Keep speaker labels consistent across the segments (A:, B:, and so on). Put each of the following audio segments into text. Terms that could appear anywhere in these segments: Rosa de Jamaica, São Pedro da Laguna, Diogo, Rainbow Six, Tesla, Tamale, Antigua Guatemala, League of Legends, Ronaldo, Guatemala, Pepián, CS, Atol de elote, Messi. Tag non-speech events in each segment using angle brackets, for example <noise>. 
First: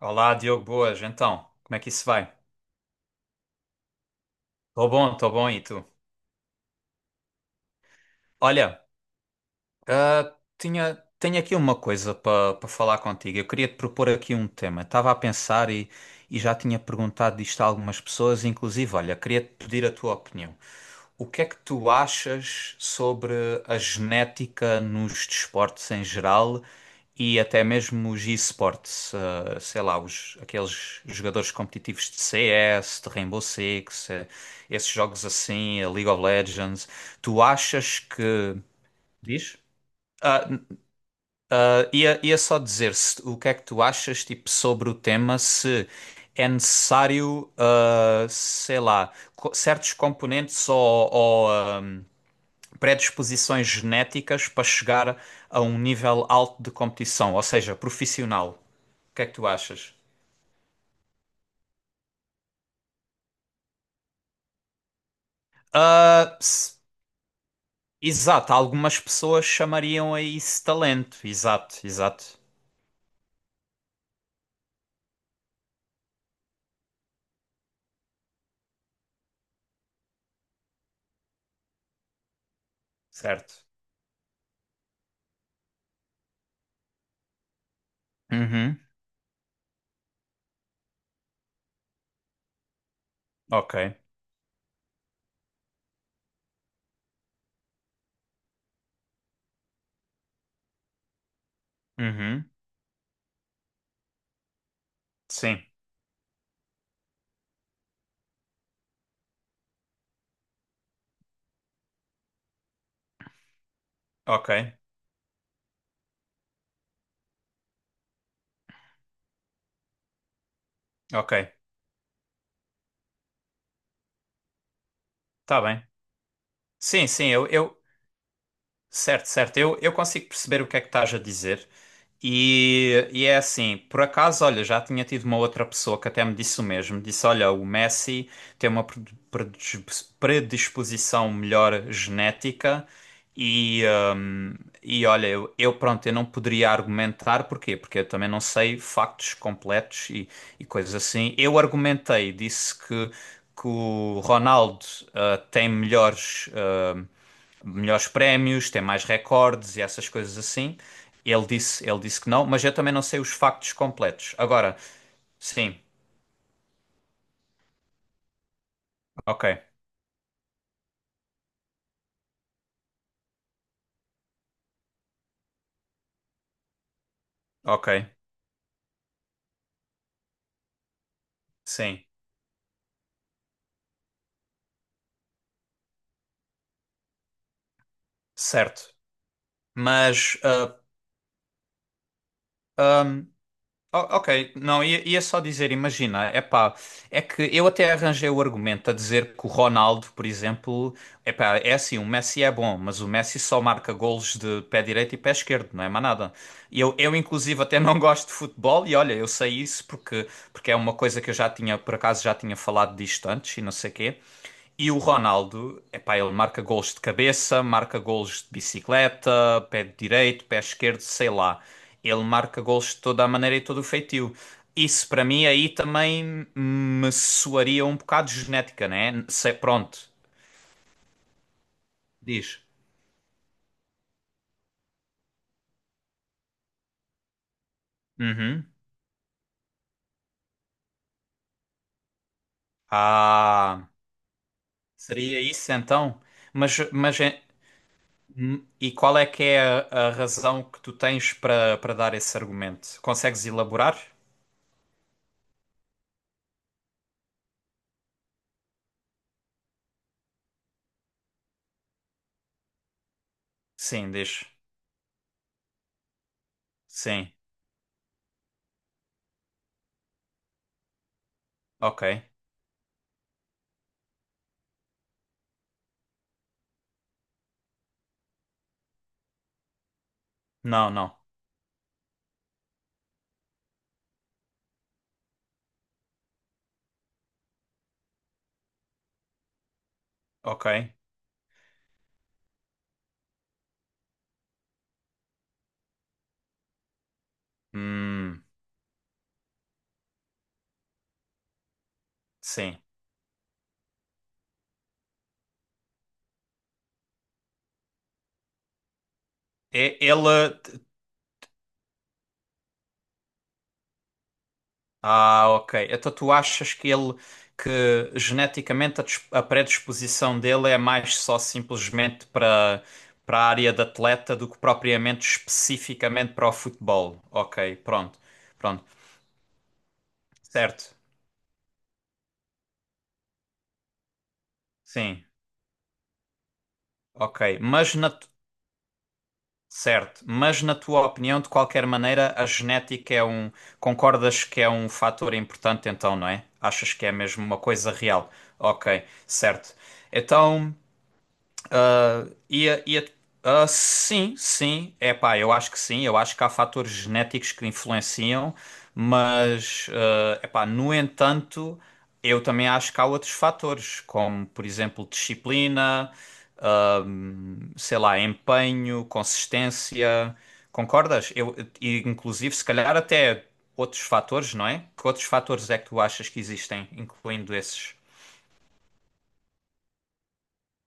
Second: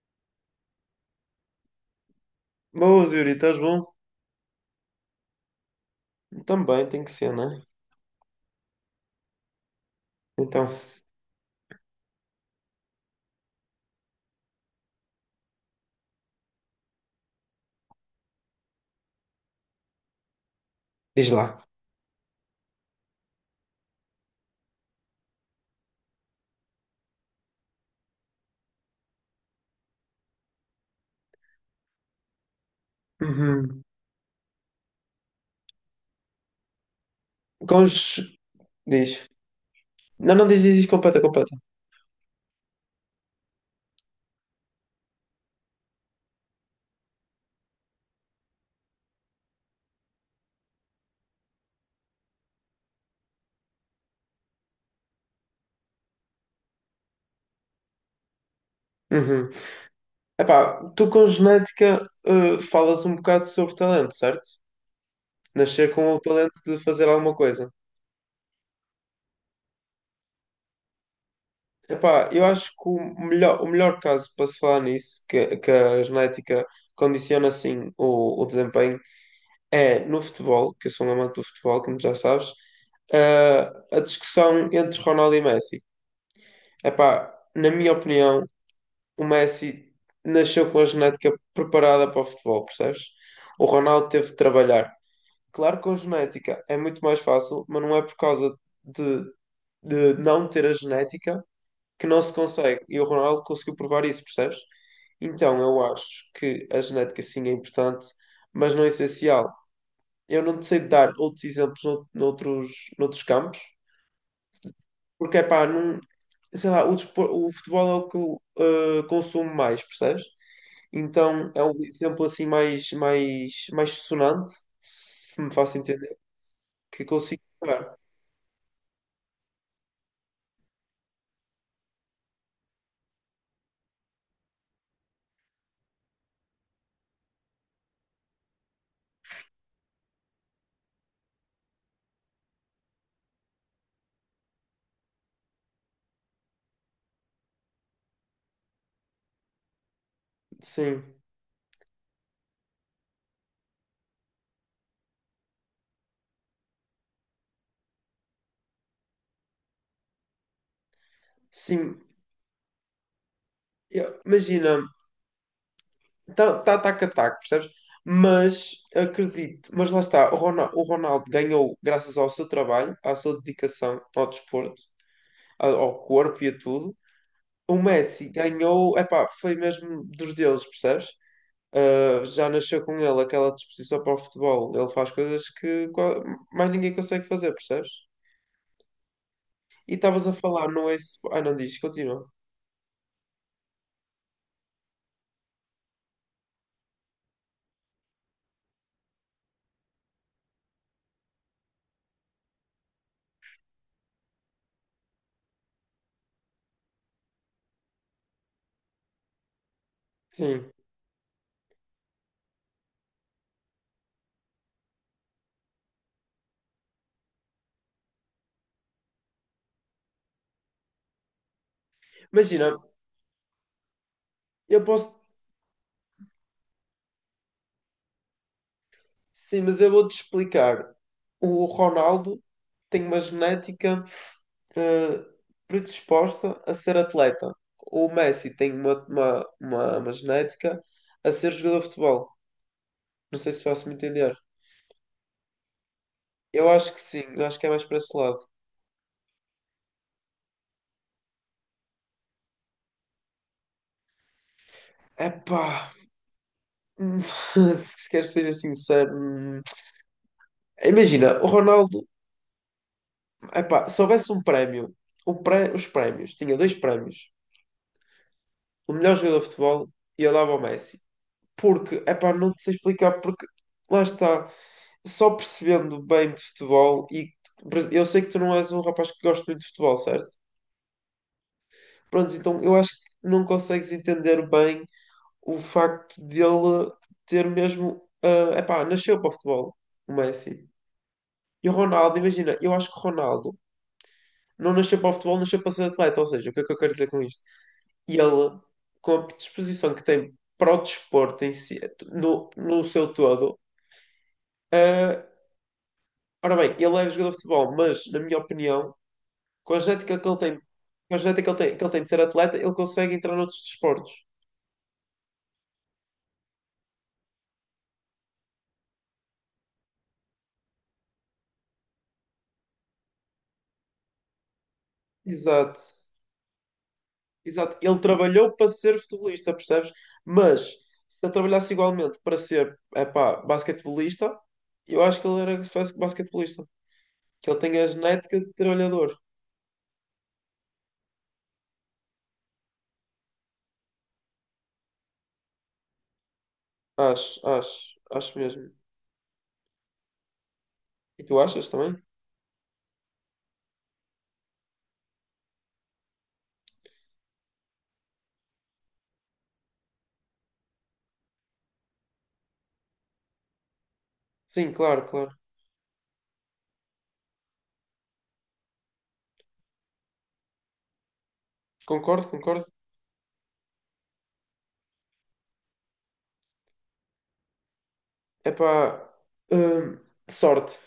A: Olá, Diogo, boas. Então, como é que isso vai?
B: Boas, Yuri, estás bom?
A: Tô bom, e tu?
B: Também tem que ser, não é?
A: Olha,
B: Então,
A: tenho aqui uma coisa para falar contigo. Eu queria te propor aqui um tema. Estava a pensar e já tinha perguntado isto a algumas pessoas, inclusive, olha, queria te pedir a tua opinião. O
B: diz
A: que é que
B: lá.
A: tu achas sobre a genética nos desportos em geral e até mesmo os esportes, sei lá, aqueles jogadores competitivos de CS, de Rainbow
B: Uhum.
A: Six, esses jogos assim, a League of Legends, tu
B: Com os...
A: achas que...
B: Diz.
A: Diz?
B: Não, não, diz, diz, diz, completa, completa.
A: Ia só dizer se, o que é que tu achas tipo, sobre o tema, se é necessário, sei lá, certos componentes ou, predisposições genéticas para chegar a um nível alto de competição, ou seja, profissional. O que é que tu
B: Uhum.
A: achas?
B: Epá, tu com genética, falas um bocado sobre talento, certo? Nascer com o
A: Ah,
B: talento de
A: s-
B: fazer alguma coisa.
A: exato, algumas pessoas chamariam a isso talento. Exato,
B: Epá,
A: exato.
B: eu acho que o melhor caso para se falar nisso, que a genética condiciona assim o desempenho, é no futebol, que eu sou um amante do futebol, como já sabes,
A: Certo.
B: a discussão entre Ronaldo e Messi. Epá, na minha opinião,
A: Uhum,
B: o Messi nasceu com a genética preparada para o futebol, percebes? O
A: ok.
B: Ronaldo teve de trabalhar. Claro que com genética é muito mais fácil, mas não é por causa de, de não ter a genética que não se
A: Uhum,
B: consegue. E o Ronaldo conseguiu provar isso, percebes? Então
A: sim,
B: eu acho que a genética sim é importante, mas não é essencial. Eu não te sei dar outros exemplos noutros campos,
A: ok,
B: porque é pá, não, sei lá, o futebol é o que eu consumo mais, percebes?
A: ok.
B: Então é um exemplo assim mais sonante, se me
A: Tá
B: faço
A: bem.
B: entender, que
A: Sim, sim,
B: consigo dar.
A: certo, certo. Eu consigo perceber o que é que estás a dizer. E é assim, por acaso, olha, já tinha tido uma outra pessoa que até me disse o mesmo. Disse: olha, o Messi tem uma predisposição melhor genética, e, hum, e olha, pronto, eu não poderia argumentar porquê, porque eu também não sei factos completos e coisas
B: Sim,
A: assim. Eu argumentei, disse que o Ronaldo tem melhores. hum, melhores prémios, tem mais recordes e essas coisas assim. Ele
B: sim.
A: disse que não, mas eu também não sei os factos completos. Agora,
B: Imagina.
A: sim,
B: Tá ataque a ataque, percebes? Mas
A: ok,
B: acredito, mas lá está, o Ronaldo ganhou graças ao seu trabalho, à sua dedicação ao desporto, ao corpo e a tudo. O
A: ok,
B: Messi ganhou, epá, foi mesmo dos deuses, percebes?
A: sim,
B: Ah, já nasceu com ele aquela disposição para o futebol. Ele faz coisas que mais ninguém consegue fazer, percebes?
A: certo.
B: E estavas a
A: Mas
B: falar, não é? Ah, não, diz, continua.
A: ah, Ok, não, ia só dizer, imagina, é pá, é que eu até arranjei o argumento a dizer que o Ronaldo, por exemplo, é pá, é assim, o Messi é bom, mas o Messi só marca golos de pé direito e pé esquerdo, não é mais nada. E eu inclusive até não <laughs> gosto de futebol e olha, eu sei isso porque, porque
B: Sim.
A: é uma coisa que eu já tinha, por acaso já tinha falado disto antes e não sei quê. E o Ronaldo, epá, ele marca gols de cabeça, marca gols de bicicleta, pé direito, pé esquerdo, sei lá. Ele marca
B: Imagina,
A: gols de toda a maneira e todo o feitio.
B: eu
A: Isso
B: posso.
A: para mim aí também me soaria um bocado genética, né? Sei,
B: Sim, mas eu
A: pronto,
B: vou-te explicar. O Ronaldo
A: diz.
B: tem uma genética eh, predisposta a ser atleta. O Messi
A: Uhum.
B: tem uma genética a ser jogador de futebol. Não sei se
A: Ah,
B: faço-me entender.
A: seria isso então?
B: Eu
A: Mas,
B: acho que
A: mas
B: sim,
A: é-
B: eu acho que é mais para esse lado.
A: e qual é que é a razão que tu tens para dar esse argumento? Consegues elaborar?
B: Epá, hum, <laughs> se quer ser sincero, imagina, o Ronaldo, epá, se
A: Sim,
B: houvesse um
A: diz.
B: prémio, os prémios, tinha dois prémios,
A: Sim,
B: o melhor jogador de futebol e eu dava ao Messi. Porque,
A: ok.
B: epá, não te sei explicar, porque lá está, só percebendo bem de futebol, e eu sei que tu não és um rapaz que gosta muito de futebol, certo?
A: Não, não.
B: Pronto, então eu acho que não consegues entender bem o facto dele ter mesmo, epá, nasceu para o futebol, o
A: Ok.
B: Messi. E o Ronaldo, imagina, eu acho que o Ronaldo não nasceu para o futebol, nasceu para ser atleta, ou seja, o que é que eu quero dizer com isto? E
A: Hum,
B: ele, com a disposição que tem para o desporto em si, no,
A: sim.
B: no seu todo. ah, Ora bem, ele é jogador de futebol, mas, na minha opinião, com a
A: É,
B: genética que ele tem,
A: ele.
B: com a genética que ele tem de ser atleta, ele consegue entrar noutros desportos.
A: Ah, ok. Então tu achas que ele. Que geneticamente a predisposição dele é mais só simplesmente para para a área de atleta do que propriamente
B: Exato,
A: especificamente para o futebol.
B: exato.
A: Ok,
B: Ele
A: pronto.
B: trabalhou para
A: Pronto.
B: ser futebolista, percebes? Mas,
A: Certo.
B: se ele trabalhasse igualmente para ser, epá, basquetebolista, eu acho
A: Sim.
B: que ele era basquetebolista.
A: Ok.
B: Que ele tem a
A: Mas na
B: genética de trabalhador.
A: Certo, mas na tua opinião, de qualquer maneira, a genética é um. Concordas que é um fator importante, então, não é? Achas que é
B: Acho,
A: mesmo uma coisa
B: acho,
A: real?
B: acho mesmo.
A: Ok, certo. Então.
B: E tu achas também?
A: Ia, ia, sim, sim, é pá, eu acho que sim, eu acho que há fatores genéticos que influenciam, mas, é pá, no entanto, eu também acho que há outros fatores, como, por
B: Sim, claro,
A: exemplo,
B: claro.
A: disciplina, ah, sei lá, empenho, consistência, concordas? E,
B: Concordo,
A: inclusive,
B: concordo.
A: se calhar até outros fatores, não é? Que outros fatores é que tu achas que existem, incluindo esses?
B: Epá, hum, sorte.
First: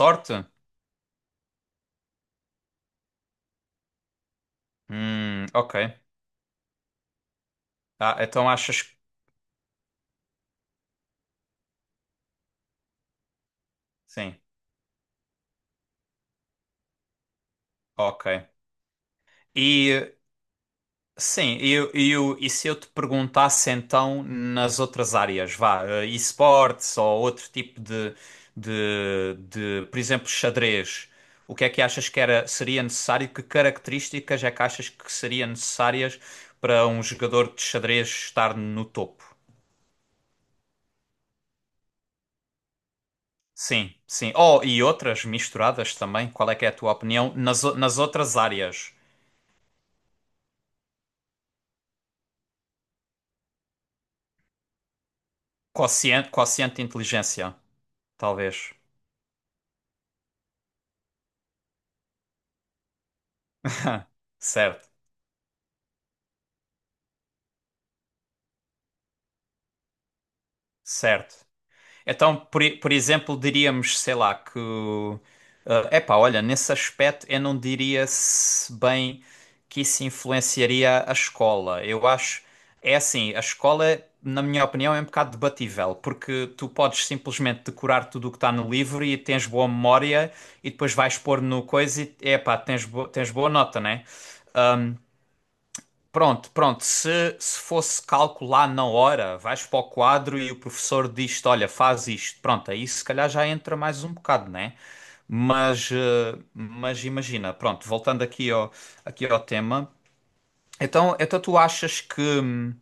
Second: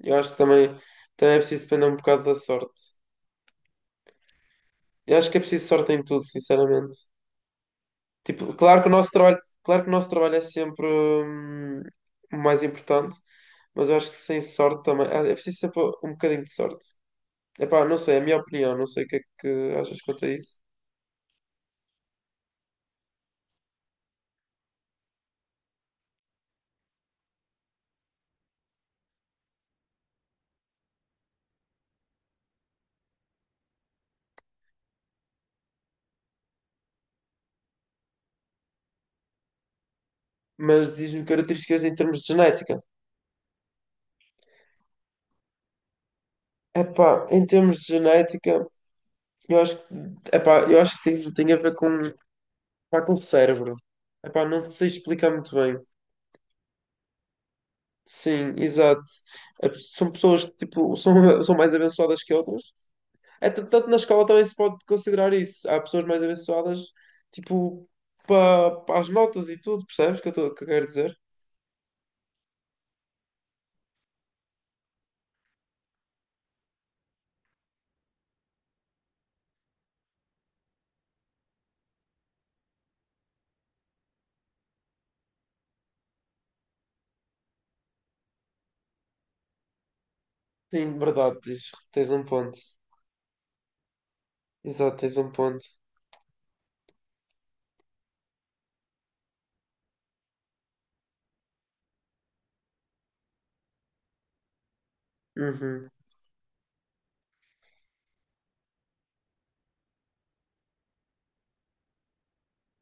B: Eu acho que também é preciso depender um bocado da sorte. Eu acho que é preciso
A: Ok.
B: sorte em tudo, sinceramente.
A: Ah,
B: Tipo,
A: então
B: claro
A: achas
B: que o
A: que...
B: nosso trabalho, claro que o nosso trabalho é sempre o mais importante, mas eu acho que
A: Sim.
B: sem sorte também. É preciso sempre um bocadinho de sorte. Epá, não sei, é a
A: Ok.
B: minha opinião, não sei o que é que achas
A: E
B: quanto a isso.
A: sim, e se eu te perguntasse então nas outras áreas, vá, esportes ou outro tipo de, de, por exemplo, xadrez, o que é que achas que era, seria necessário? Que características é que achas que seriam necessárias para um jogador de xadrez estar no topo?
B: Mas diz-me características em termos de genética.
A: Sim, sim. Oh, e outras misturadas também, qual é que é a tua
B: Epá,
A: opinião?
B: em termos de
A: Nas outras
B: genética,
A: áreas,
B: eu acho que, epá, eu acho que tem a ver com, pá, com o cérebro. Epá, não sei explicar muito bem.
A: quociente de inteligência,
B: Sim,
A: talvez.
B: exato. São pessoas que tipo, são, <laughs> são mais abençoadas que outras. É, tanto na
A: <laughs>
B: escola também se pode
A: Certo.
B: considerar isso. Há pessoas mais abençoadas, tipo, para as notas e tudo, percebes o que eu, que eu quero dizer?
A: Certo. Então, por exemplo, diríamos, sei lá, que. É epá, olha, nesse aspecto eu não diria se bem que isso influenciaria a escola. Eu acho. É assim, a escola, na minha opinião, é um bocado debatível, porque tu podes simplesmente decorar tudo o que está no livro e tens boa memória e depois
B: Sim,
A: vais
B: verdade,
A: pôr no
B: diz,
A: coisa
B: tens
A: e,
B: um ponto.
A: epá, tens boa nota, né?
B: Exato, tens um ponto.
A: Pronto, pronto. Se fosse calcular na hora, vais para o quadro e o professor diz-te: Olha, faz isto. Pronto, aí se calhar já entra mais um bocado, né?
B: Uhum.
A: Mas, mas imagina, pronto, voltando aqui ao tema. Então, então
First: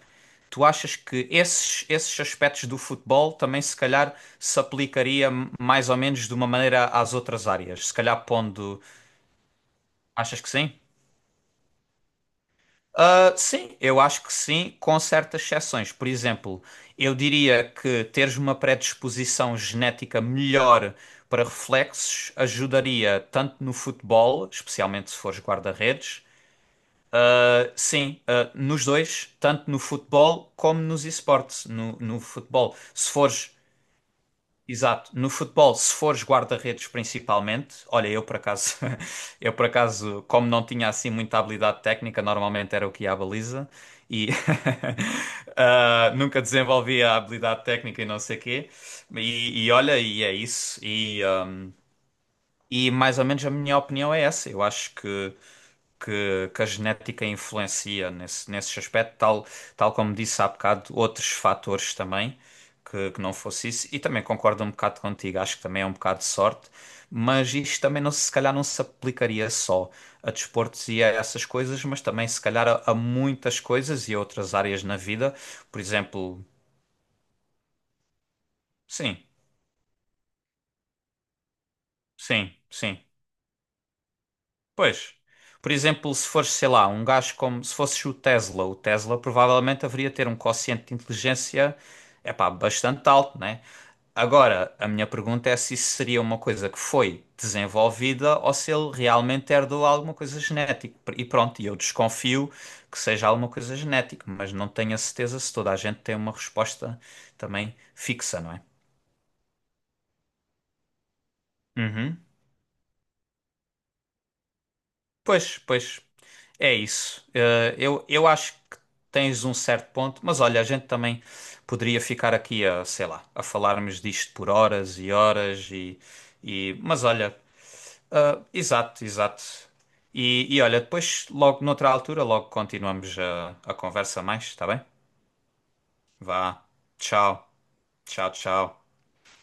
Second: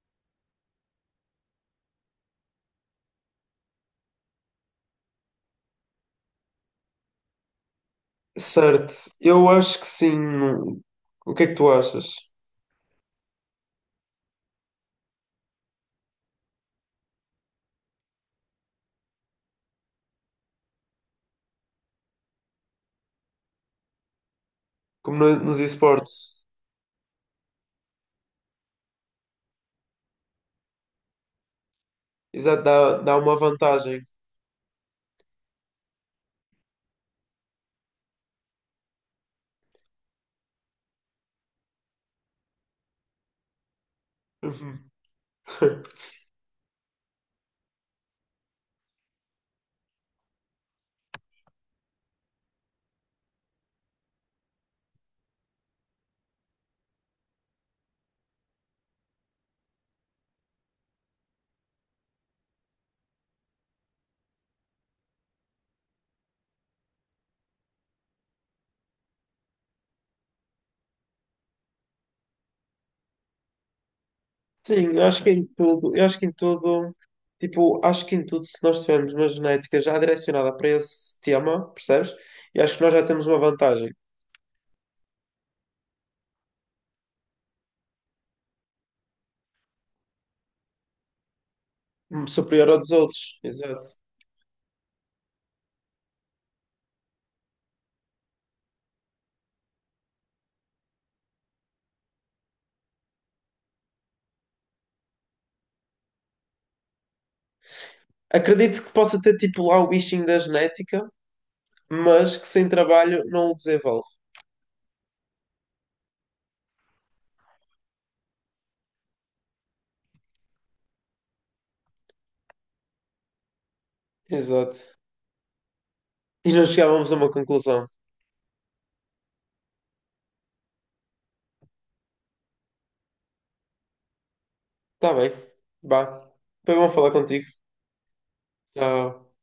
A: tu achas que esses aspectos do futebol também se calhar se aplicaria mais ou menos de uma maneira às outras áreas? Se calhar pondo.
B: Certo, eu acho que sim.
A: Achas que sim?
B: O que é que tu achas?
A: Ah, sim, eu acho que sim, com certas exceções. Por exemplo, eu diria que teres uma predisposição genética melhor para reflexos ajudaria tanto no futebol, especialmente se
B: Como
A: fores
B: nos
A: guarda-redes.
B: esportes,
A: Ah, sim, ah, nos dois, tanto no futebol como nos esportes. No
B: exato,
A: futebol,
B: dá,
A: se
B: dá uma
A: fores
B: vantagem.
A: Exato. No futebol, se fores guarda-redes principalmente, olha, eu por acaso, <laughs> eu por acaso, como não tinha assim muita habilidade técnica, normalmente era o que ia à baliza e
B: Uhum.
A: <laughs>
B: <laughs>
A: nunca desenvolvia a habilidade técnica e não sei quê. E olha, e é isso. E, ah, e mais ou menos a minha opinião é essa. Eu acho que a genética influencia nesse, nesse aspecto, tal, tal como disse há bocado, outros fatores também, que não fosse isso. E também concordo um bocado contigo, acho que também é um bocado de sorte, mas isto também não, se se calhar não se aplicaria só a desportos e a essas coisas, mas também se calhar a muitas coisas e a outras áreas
B: Sim,
A: na
B: eu acho que
A: vida.
B: em
A: Por
B: tudo, eu acho que em
A: exemplo,
B: tudo, tipo, acho que em tudo, se nós tivermos
A: sim,
B: uma genética já direcionada para esse tema, percebes?
A: sim,
B: Eu acho que nós
A: sim.
B: já temos uma vantagem
A: Pois, por exemplo, se fores, sei lá, um gajo como se fosses o Tesla provavelmente haveria ter um quociente de inteligência, epá,
B: superior à dos
A: bastante
B: outros,
A: alto, né?
B: exato.
A: Agora, a minha pergunta é se isso seria uma coisa que foi desenvolvida ou se ele realmente herdou alguma coisa genética. E pronto, e eu desconfio que seja alguma coisa genética, mas não tenho a certeza se toda a gente tem uma resposta também fixa, não é?
B: Acredito que possa ter, tipo, lá o bichinho da genética,
A: Uhum.
B: mas que sem trabalho não o desenvolve.
A: Pois, pois, é isso. Eu acho que tens um certo ponto, mas olha, a gente também poderia ficar aqui a, sei lá, a falarmos disto por
B: Exato.
A: horas e horas
B: E não
A: e mas
B: chegávamos a uma
A: olha,
B: conclusão.
A: ah, exato, exato. E olha, depois, logo noutra altura, logo continuamos a conversa mais, está bem?
B: Tá bem, vá.
A: Vá,
B: Foi bom falar contigo.
A: tchau, tchau, tchau.
B: Tchau.